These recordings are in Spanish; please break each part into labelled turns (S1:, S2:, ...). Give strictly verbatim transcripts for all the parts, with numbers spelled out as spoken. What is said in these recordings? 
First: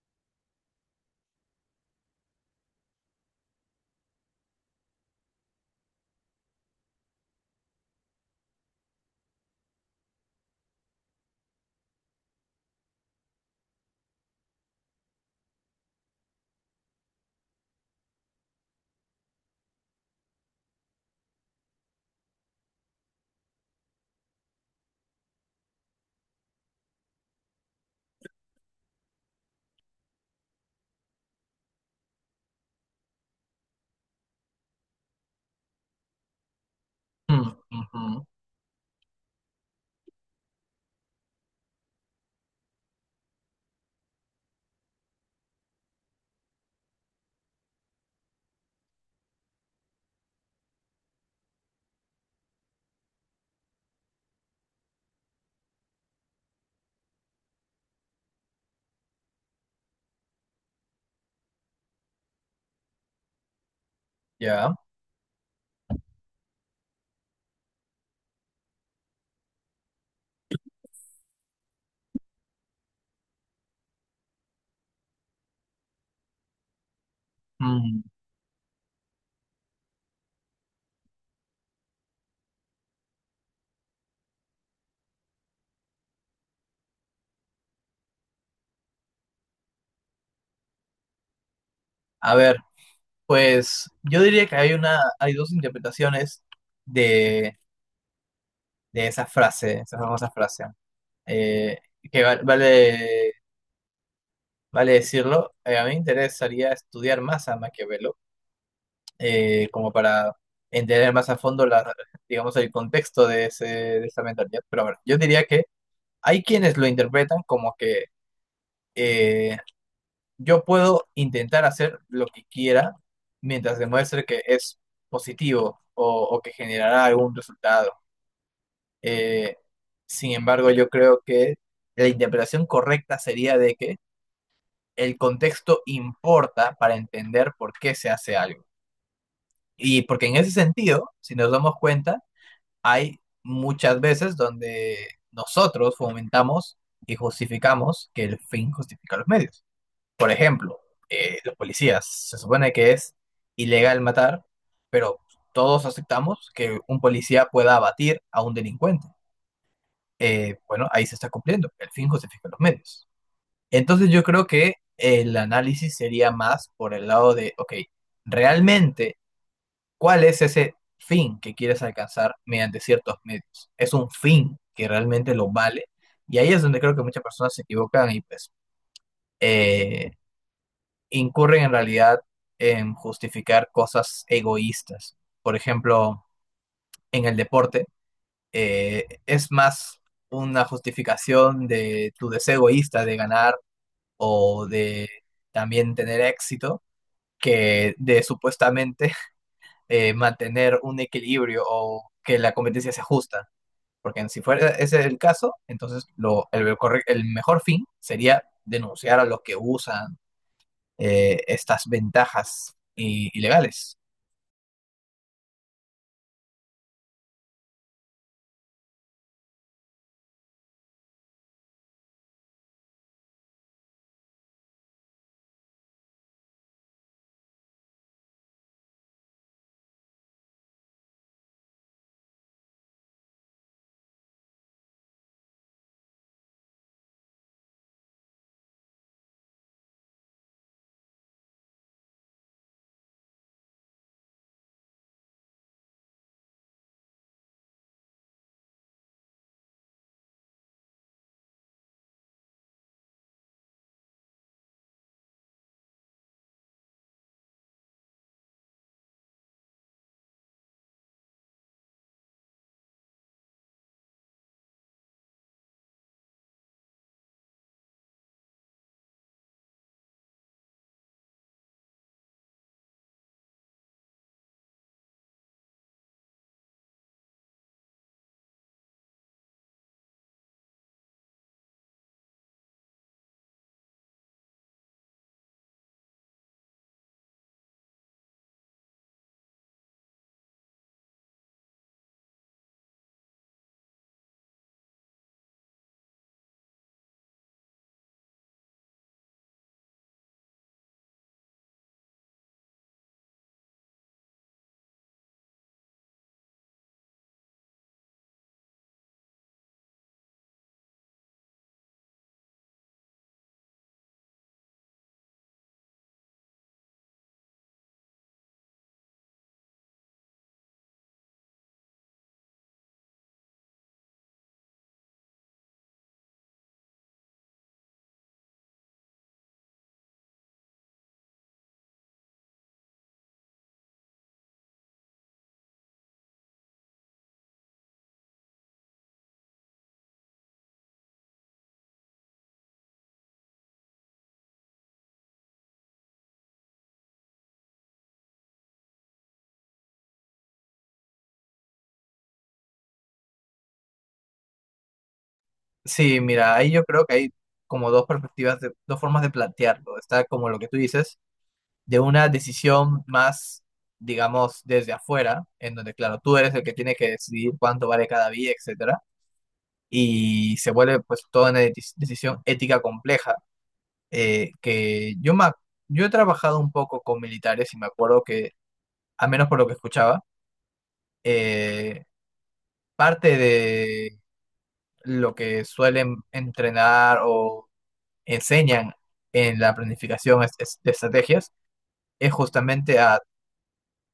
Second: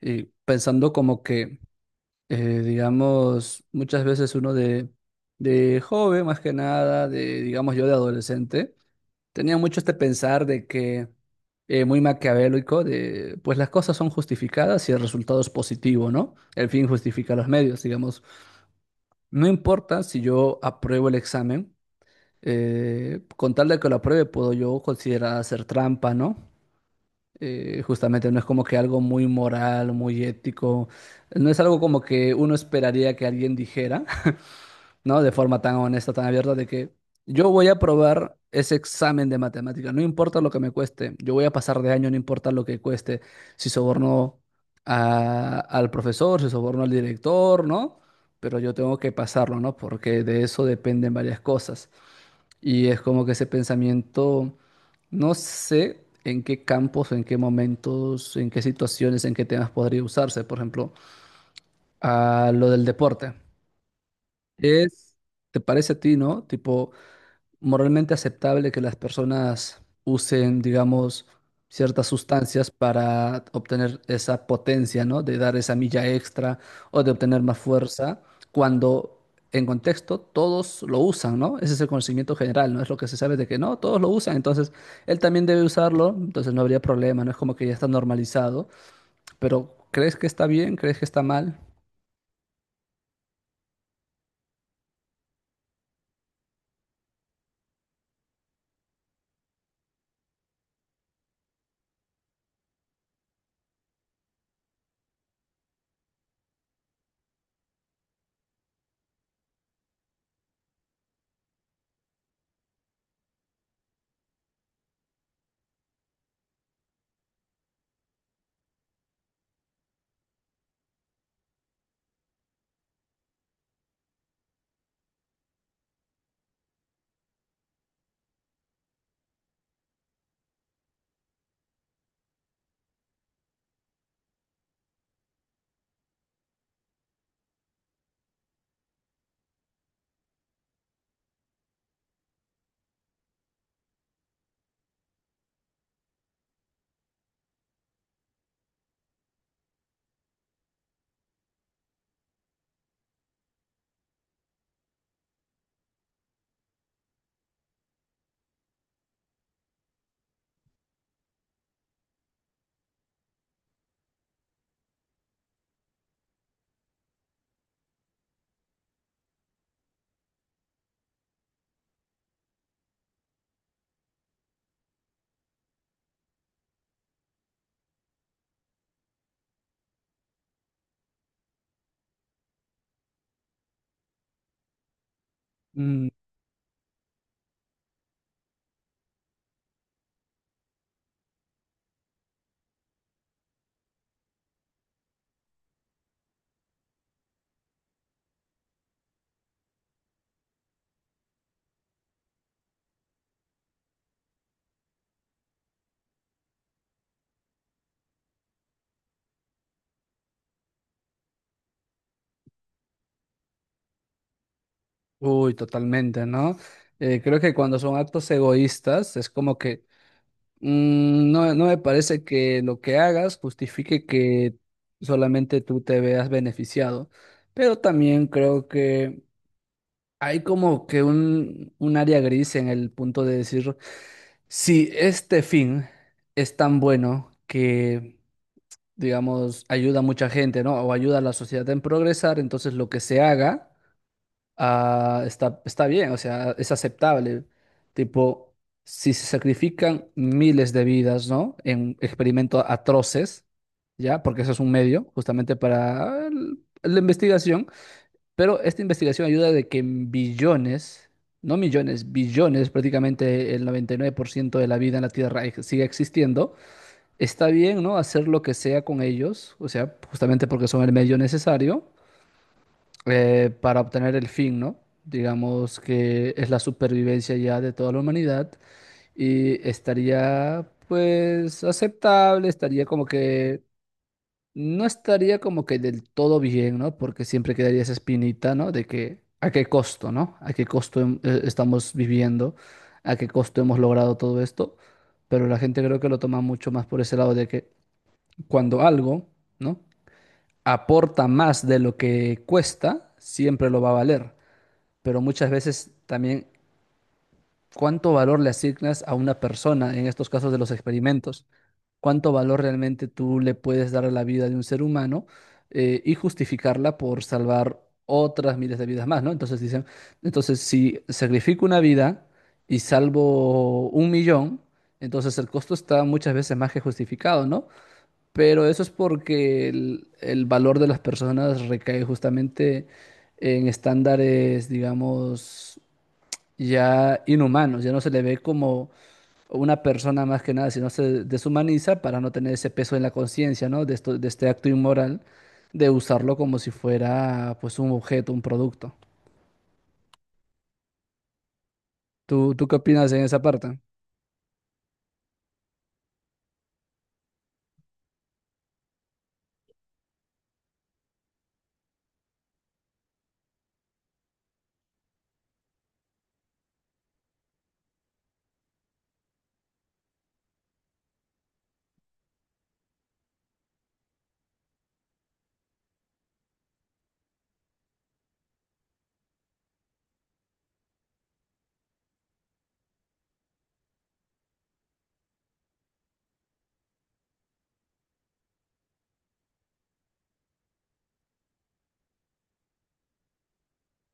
S1: Y pensando como que, eh, digamos, muchas veces uno de, de joven, más que nada, de, digamos, yo de adolescente, tenía mucho este pensar de que, eh, muy maquiavélico, de, pues las cosas son justificadas y el resultado es positivo, ¿no? El fin justifica los medios, digamos. No importa si yo apruebo el examen, eh, con tal de que lo apruebe, puedo yo considerar hacer trampa, ¿no? Eh, justamente no es como que algo muy moral, muy ético, no es algo como que uno esperaría que alguien dijera, ¿no? De forma tan honesta, tan abierta, de que
S2: Mm,
S1: yo voy a
S2: ujú,
S1: probar ese examen de matemática, no importa lo que me cueste, yo voy a pasar de año, no importa lo que cueste, si soborno a- al profesor, si soborno al director, ¿no? Pero yo tengo que pasarlo, ¿no? Porque de eso dependen varias cosas. Y es como que ese pensamiento, no sé en qué campos, en qué momentos, en qué situaciones, en qué temas podría usarse. Por ejemplo, a lo del deporte.
S2: ya.
S1: Es, ¿te parece a ti, no? Tipo, moralmente aceptable que las personas usen, digamos, ciertas sustancias para obtener esa potencia, ¿no? De dar esa milla extra o de obtener más
S2: Mm.
S1: fuerza, cuando en contexto todos lo usan, ¿no? Ese es el conocimiento general, ¿no? Es lo que se sabe de que no, todos lo usan, entonces él también debe usarlo, entonces no habría problema, no es como que ya está normalizado, pero ¿crees que está bien? ¿Crees que está mal?
S2: A ver, pues yo diría que hay una, hay dos interpretaciones de, de esa frase, esa famosa frase. Eh, que va- vale, vale decirlo, eh, a mí me interesaría estudiar más a Maquiavelo, eh, como para entender más a fondo la, digamos, el contexto de ese, de esa mentalidad. Pero bueno, yo diría que hay quienes lo interpretan como que eh, yo puedo intentar hacer lo que quiera mientras demuestre que es positivo o, o que generará algún resultado. Eh, sin embargo, yo creo que la interpretación correcta sería de que el contexto importa para entender por qué se hace algo. Y porque en ese sentido, si nos damos cuenta, hay muchas veces donde nosotros fomentamos y justificamos que el fin justifica los medios. Por ejemplo, eh, los policías, se supone que es ilegal matar, pero todos aceptamos que un policía pueda abatir a un delincuente. Eh, bueno, ahí se está cumpliendo, el fin justifica los medios. Entonces yo creo que el análisis sería más por el lado de, ok, realmente, ¿cuál es ese fin que quieres alcanzar mediante ciertos medios? ¿Es un fin que realmente lo vale? Y ahí es donde creo que muchas personas se equivocan y pues... eh, incurren en realidad en justificar cosas egoístas. Por
S1: Mm,
S2: ejemplo, en el deporte eh, es más una justificación de tu deseo egoísta de ganar o de también tener éxito que de supuestamente eh, mantener un equilibrio o que la competencia sea justa. Porque si fuera ese el caso, entonces lo, el, corre- el mejor fin sería denunciar a los que usan eh, estas ventajas i- ilegales
S1: uy, totalmente, ¿no? Eh, creo que cuando son actos egoístas es como que Mm, No, no me parece que lo que hagas justifique que solamente tú te veas beneficiado, pero también creo que hay como que un, un área gris en el punto de decir, si este fin es tan bueno que, digamos, ayuda a mucha gente, ¿no? O ayuda a la sociedad en progresar, entonces lo que se haga ah, está, está bien, o sea, es aceptable. Tipo, si se sacrifican miles de vidas, ¿no? En experimentos atroces, ¿ya? Porque eso es un medio justamente para el- la investigación, pero esta investigación ayuda de que en billones, no millones, billones, prácticamente el noventa y nueve por ciento de la vida en la Tierra ex- sigue existiendo. Está bien, ¿no? Hacer lo que sea con ellos, o sea, justamente porque son el medio necesario eh, para obtener el fin, ¿no? Digamos que es la supervivencia ya de toda la humanidad y estaría pues aceptable, estaría como que no estaría como que del todo bien, ¿no? Porque siempre quedaría esa espinita, ¿no? De que a qué costo, ¿no? A qué costo hem- eh, estamos viviendo, a qué costo hemos logrado todo esto, pero la gente creo que lo toma mucho más por ese lado de que cuando algo, ¿no? aporta más de lo que cuesta, siempre lo va a valer, pero muchas veces también cuánto valor le asignas a una persona en estos casos de los experimentos, cuánto valor realmente tú le puedes dar a la vida de un ser humano eh, y justificarla por salvar otras miles de vidas más, ¿no? Entonces dicen, entonces si sacrifico una vida y salvo un millón, entonces el costo está muchas veces más que justificado, ¿no? Pero eso es porque el, el valor de las personas recae justamente en estándares, digamos, ya inhumanos, ya no se le ve como una persona más que nada, sino se deshumaniza para no tener ese peso en la conciencia, ¿no? De esto, de este acto inmoral, de usarlo como si fuera pues un objeto, un producto. ¿Tú, tú qué opinas en esa parte?
S2: Sí, mira, ahí yo creo que hay como dos perspectivas, de- dos formas de plantearlo. Está como lo que tú dices, de una decisión más, digamos, desde afuera, en donde, claro, tú eres el que tiene que decidir cuánto vale cada vía, etcétera, y se vuelve pues toda una deci- decisión ética compleja, eh, que yo, me ac- yo he trabajado un poco con militares y me acuerdo que, al menos por lo que escuchaba, eh, parte de lo que suelen entrenar o enseñan en la planificación es- es- de estrategias es justamente a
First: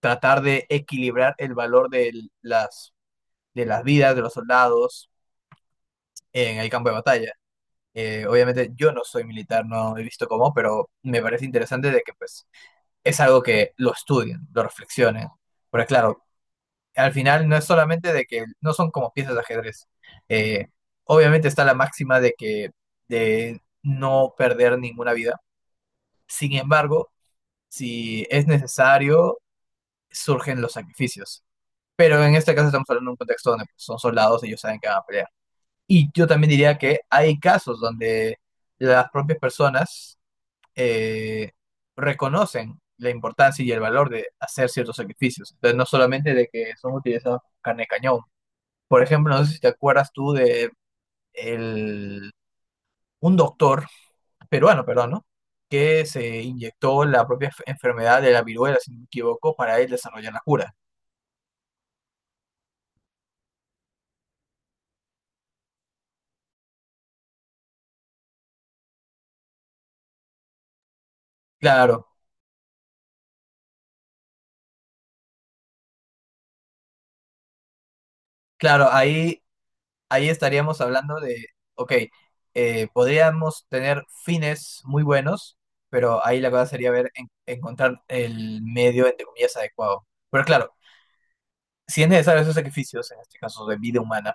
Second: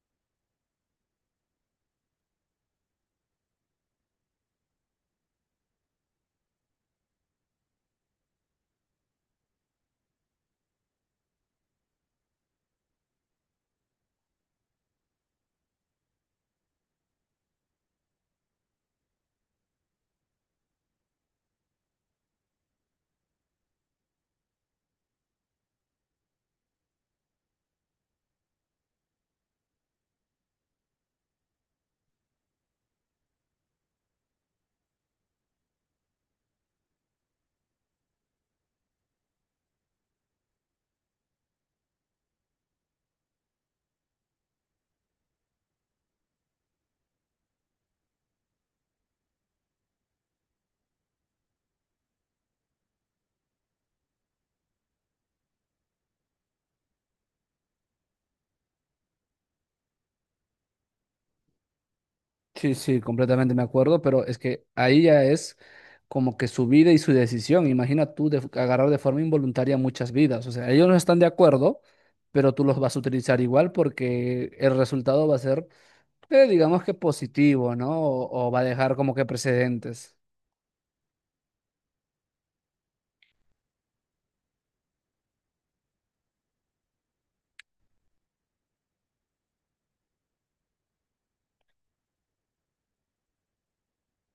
S2: tratar de equilibrar el valor de las, de las vidas de los soldados en el campo de batalla. Eh, obviamente yo no soy militar, no he visto cómo, pero me parece interesante de que pues es algo que lo estudien, lo reflexionen. Porque claro, al final no es solamente de que no son como piezas de ajedrez. Eh, obviamente está la máxima de que de no perder ninguna vida. Sin embargo, si es necesario, surgen los sacrificios. Pero en este caso estamos hablando de un contexto donde pues, son soldados y ellos saben que van a pelear. Y yo también diría que hay casos donde las propias personas eh, reconocen la importancia y el valor de hacer ciertos sacrificios. Entonces, no solamente de que son utilizados como carne de cañón. Por ejemplo, no sé si te acuerdas tú de el, un doctor peruano, perdón, ¿no? Que se inyectó la propia enf- enfermedad de la viruela, si no me equivoco, para él desarrollar la cura.
S1: Sí, sí, completamente me acuerdo, pero es que ahí ya es como que su vida y su decisión. Imagina tú de- agarrar de forma involuntaria muchas vidas. O sea, ellos no están de acuerdo,
S2: Claro,
S1: pero tú los vas a utilizar igual porque el resultado va a ser, Eh, digamos, que positivo, ¿no? O, o va a
S2: claro,
S1: dejar como que
S2: ahí,
S1: precedentes.
S2: ahí estaríamos hablando de, ok, eh, podríamos tener fines muy buenos, pero ahí la cosa sería ver, en- encontrar el medio, entre comillas, adecuado. Pero claro, si es necesario esos sacrificios, en este caso de vida humana,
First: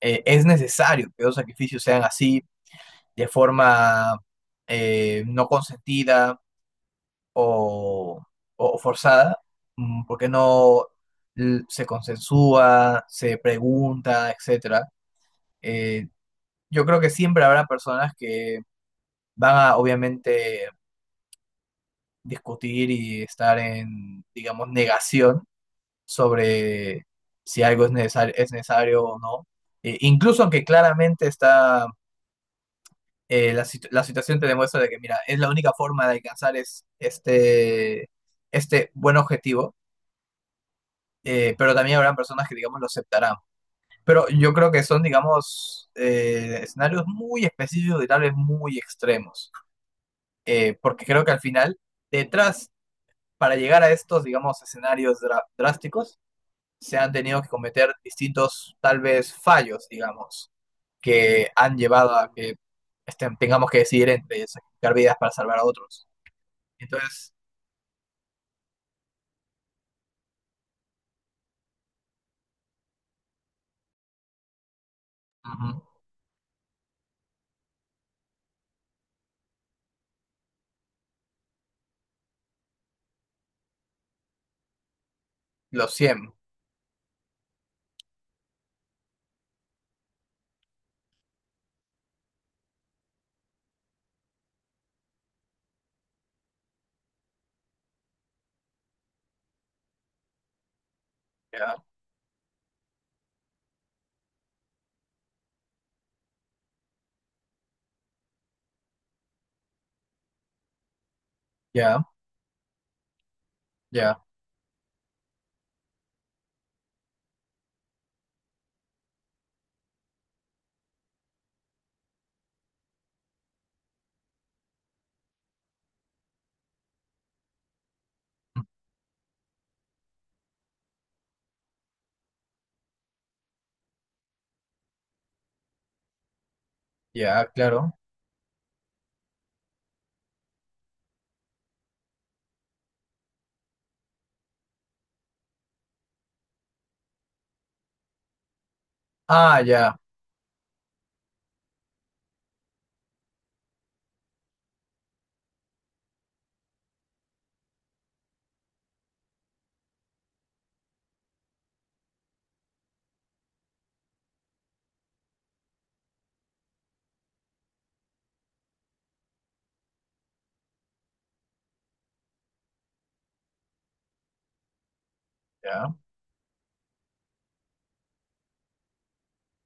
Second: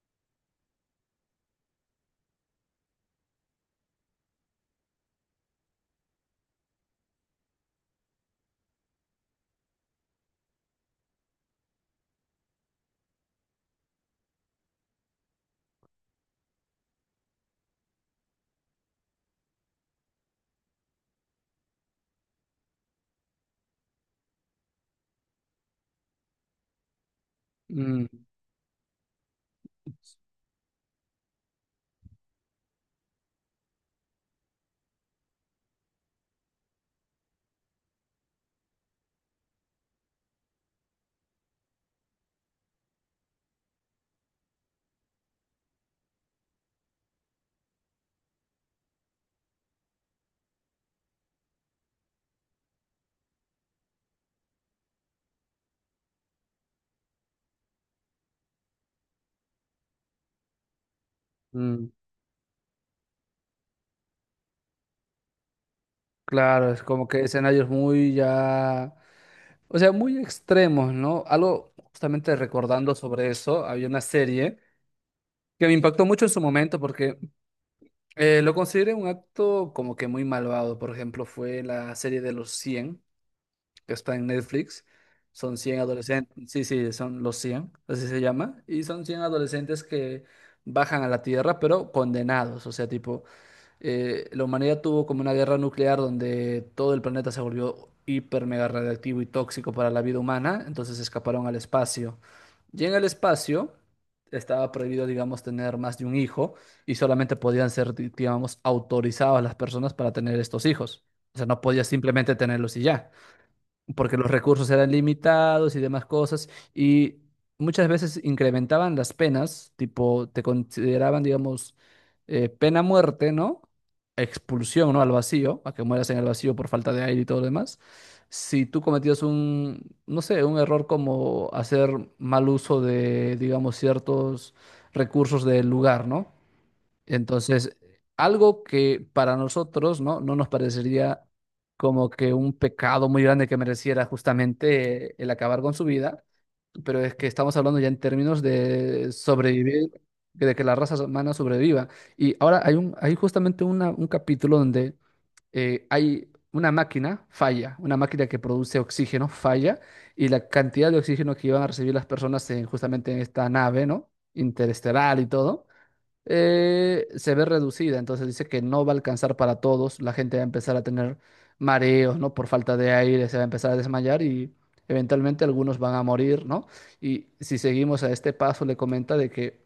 S2: eh, es necesario que esos sacrificios sean así, de forma eh, no consentida o, o forzada, mm, porque no l- se consensúa, se pregunta, etcétera. Eh, yo creo que siempre habrá personas que van a, obviamente, discutir y estar en, digamos, negación sobre si algo es
S1: Mm,
S2: necesario, es necesario o no. Eh, incluso aunque claramente está, eh, la, situ- la situación te demuestra de que, mira, es la única forma de alcanzar es, este, este buen objetivo eh, pero también habrán personas que, digamos, lo aceptarán. Pero yo creo que son, digamos, eh, escenarios muy específicos y tal vez muy extremos, eh, porque creo que al final, detrás, para llegar a estos, digamos, escenarios dra- drásticos, se han tenido que cometer distintos, tal vez, fallos, digamos, que han
S1: mm,
S2: llevado a que este, tengamos que decidir entre sacrificar vidas para salvar a otros.
S1: claro, es como que
S2: Entonces,
S1: escenarios muy ya, o sea, muy extremos, ¿no? Algo justamente recordando sobre eso, había una serie que me
S2: ujú,
S1: impactó mucho en su momento porque eh, lo consideré un acto como que muy malvado. Por ejemplo, fue la serie de los cien, que está en Netflix. Son cien
S2: los cien
S1: adolescentes, sí, sí, son los cien, así se llama. Y son cien adolescentes que bajan a la Tierra, pero condenados. O sea, tipo, eh, la humanidad tuvo como una guerra nuclear donde todo el planeta se volvió hiper mega radiactivo y tóxico para la vida humana. Entonces escaparon al
S2: ya,
S1: espacio. Y en el espacio estaba prohibido, digamos, tener más de un hijo, y solamente podían ser, di- digamos, autorizadas las personas para tener estos hijos. O sea, no podías
S2: ya,
S1: simplemente tenerlos y ya, porque
S2: ya,
S1: los recursos eran limitados y demás cosas, y muchas veces incrementaban las penas, tipo, te consideraban, digamos, eh, pena muerte, ¿no? Expulsión, ¿no? Al vacío, a que mueras en el vacío por falta de aire y todo lo demás. Si tú cometías un, no sé, un error como hacer mal uso de, digamos, ciertos recursos del lugar, ¿no?
S2: ya,
S1: Entonces,
S2: claro.
S1: algo que para nosotros, ¿no? No nos parecería como que un pecado muy grande que mereciera justamente eh, el acabar con su vida, pero es que estamos hablando ya en términos de
S2: Ah,
S1: sobrevivir,
S2: ya,
S1: de que la raza humana sobreviva. Y ahora hay un, hay justamente una- un capítulo donde eh, hay una máquina falla, una máquina que produce oxígeno falla, y la cantidad de oxígeno que iban a recibir las personas en, justamente en esta nave, ¿no? Interestelar y todo, eh, se ve reducida, entonces dice que no va a alcanzar para todos, la gente va a empezar a tener mareos, ¿no? Por falta de aire, se va a empezar a desmayar y eventualmente algunos van
S2: ya.
S1: a morir, ¿no? Y si seguimos a este paso, le comenta de que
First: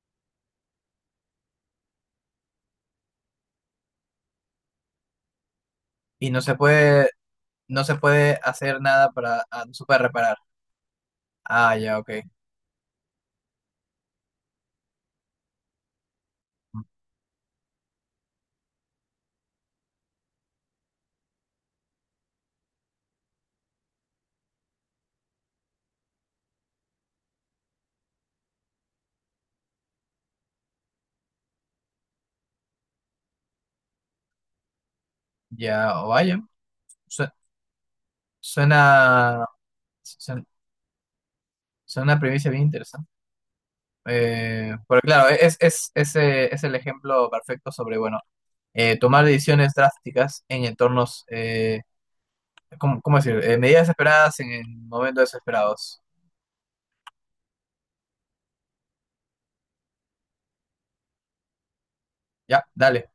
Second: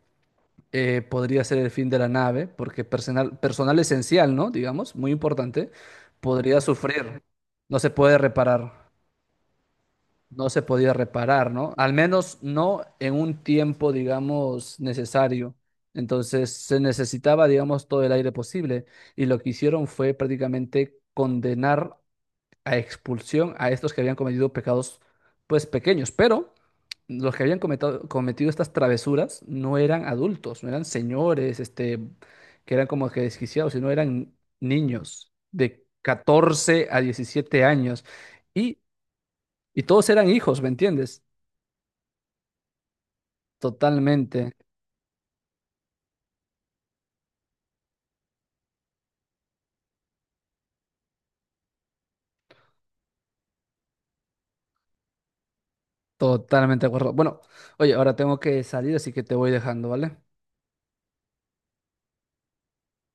S1: eh, podría ser el fin de la nave, porque personal, personal esencial, ¿no? Digamos, muy importante,
S2: Y no se
S1: podría
S2: puede,
S1: sufrir, no
S2: no
S1: se
S2: se
S1: puede
S2: puede
S1: reparar,
S2: hacer nada para, ah, no se puede reparar.
S1: no se podía reparar, ¿no?
S2: Ah,
S1: Al
S2: ya, ok.
S1: menos no en un tiempo, digamos, necesario. Entonces se necesitaba, digamos, todo el aire posible, y lo que hicieron fue prácticamente condenar a expulsión a estos que habían cometido pecados, pues pequeños, pero los que habían cometado- cometido estas travesuras no eran adultos, no eran señores, este, que eran como que desquiciados, sino eran niños de
S2: Ya, o vaya.
S1: catorce a
S2: Su-
S1: diecisiete años y,
S2: Suena,
S1: y todos eran
S2: suena,
S1: hijos, ¿me entiendes?
S2: suena una premisa bien interesante.
S1: Totalmente,
S2: Eh, porque claro, e-, es, es, ese es el ejemplo perfecto sobre, bueno, eh, tomar decisiones drásticas en entornos, eh, ¿cómo, ¿cómo decir? Eh, medidas esperadas en momentos desesperados.
S1: totalmente de acuerdo. Bueno, oye, ahora tengo que salir, así que te voy dejando, ¿vale?
S2: Ya, dale.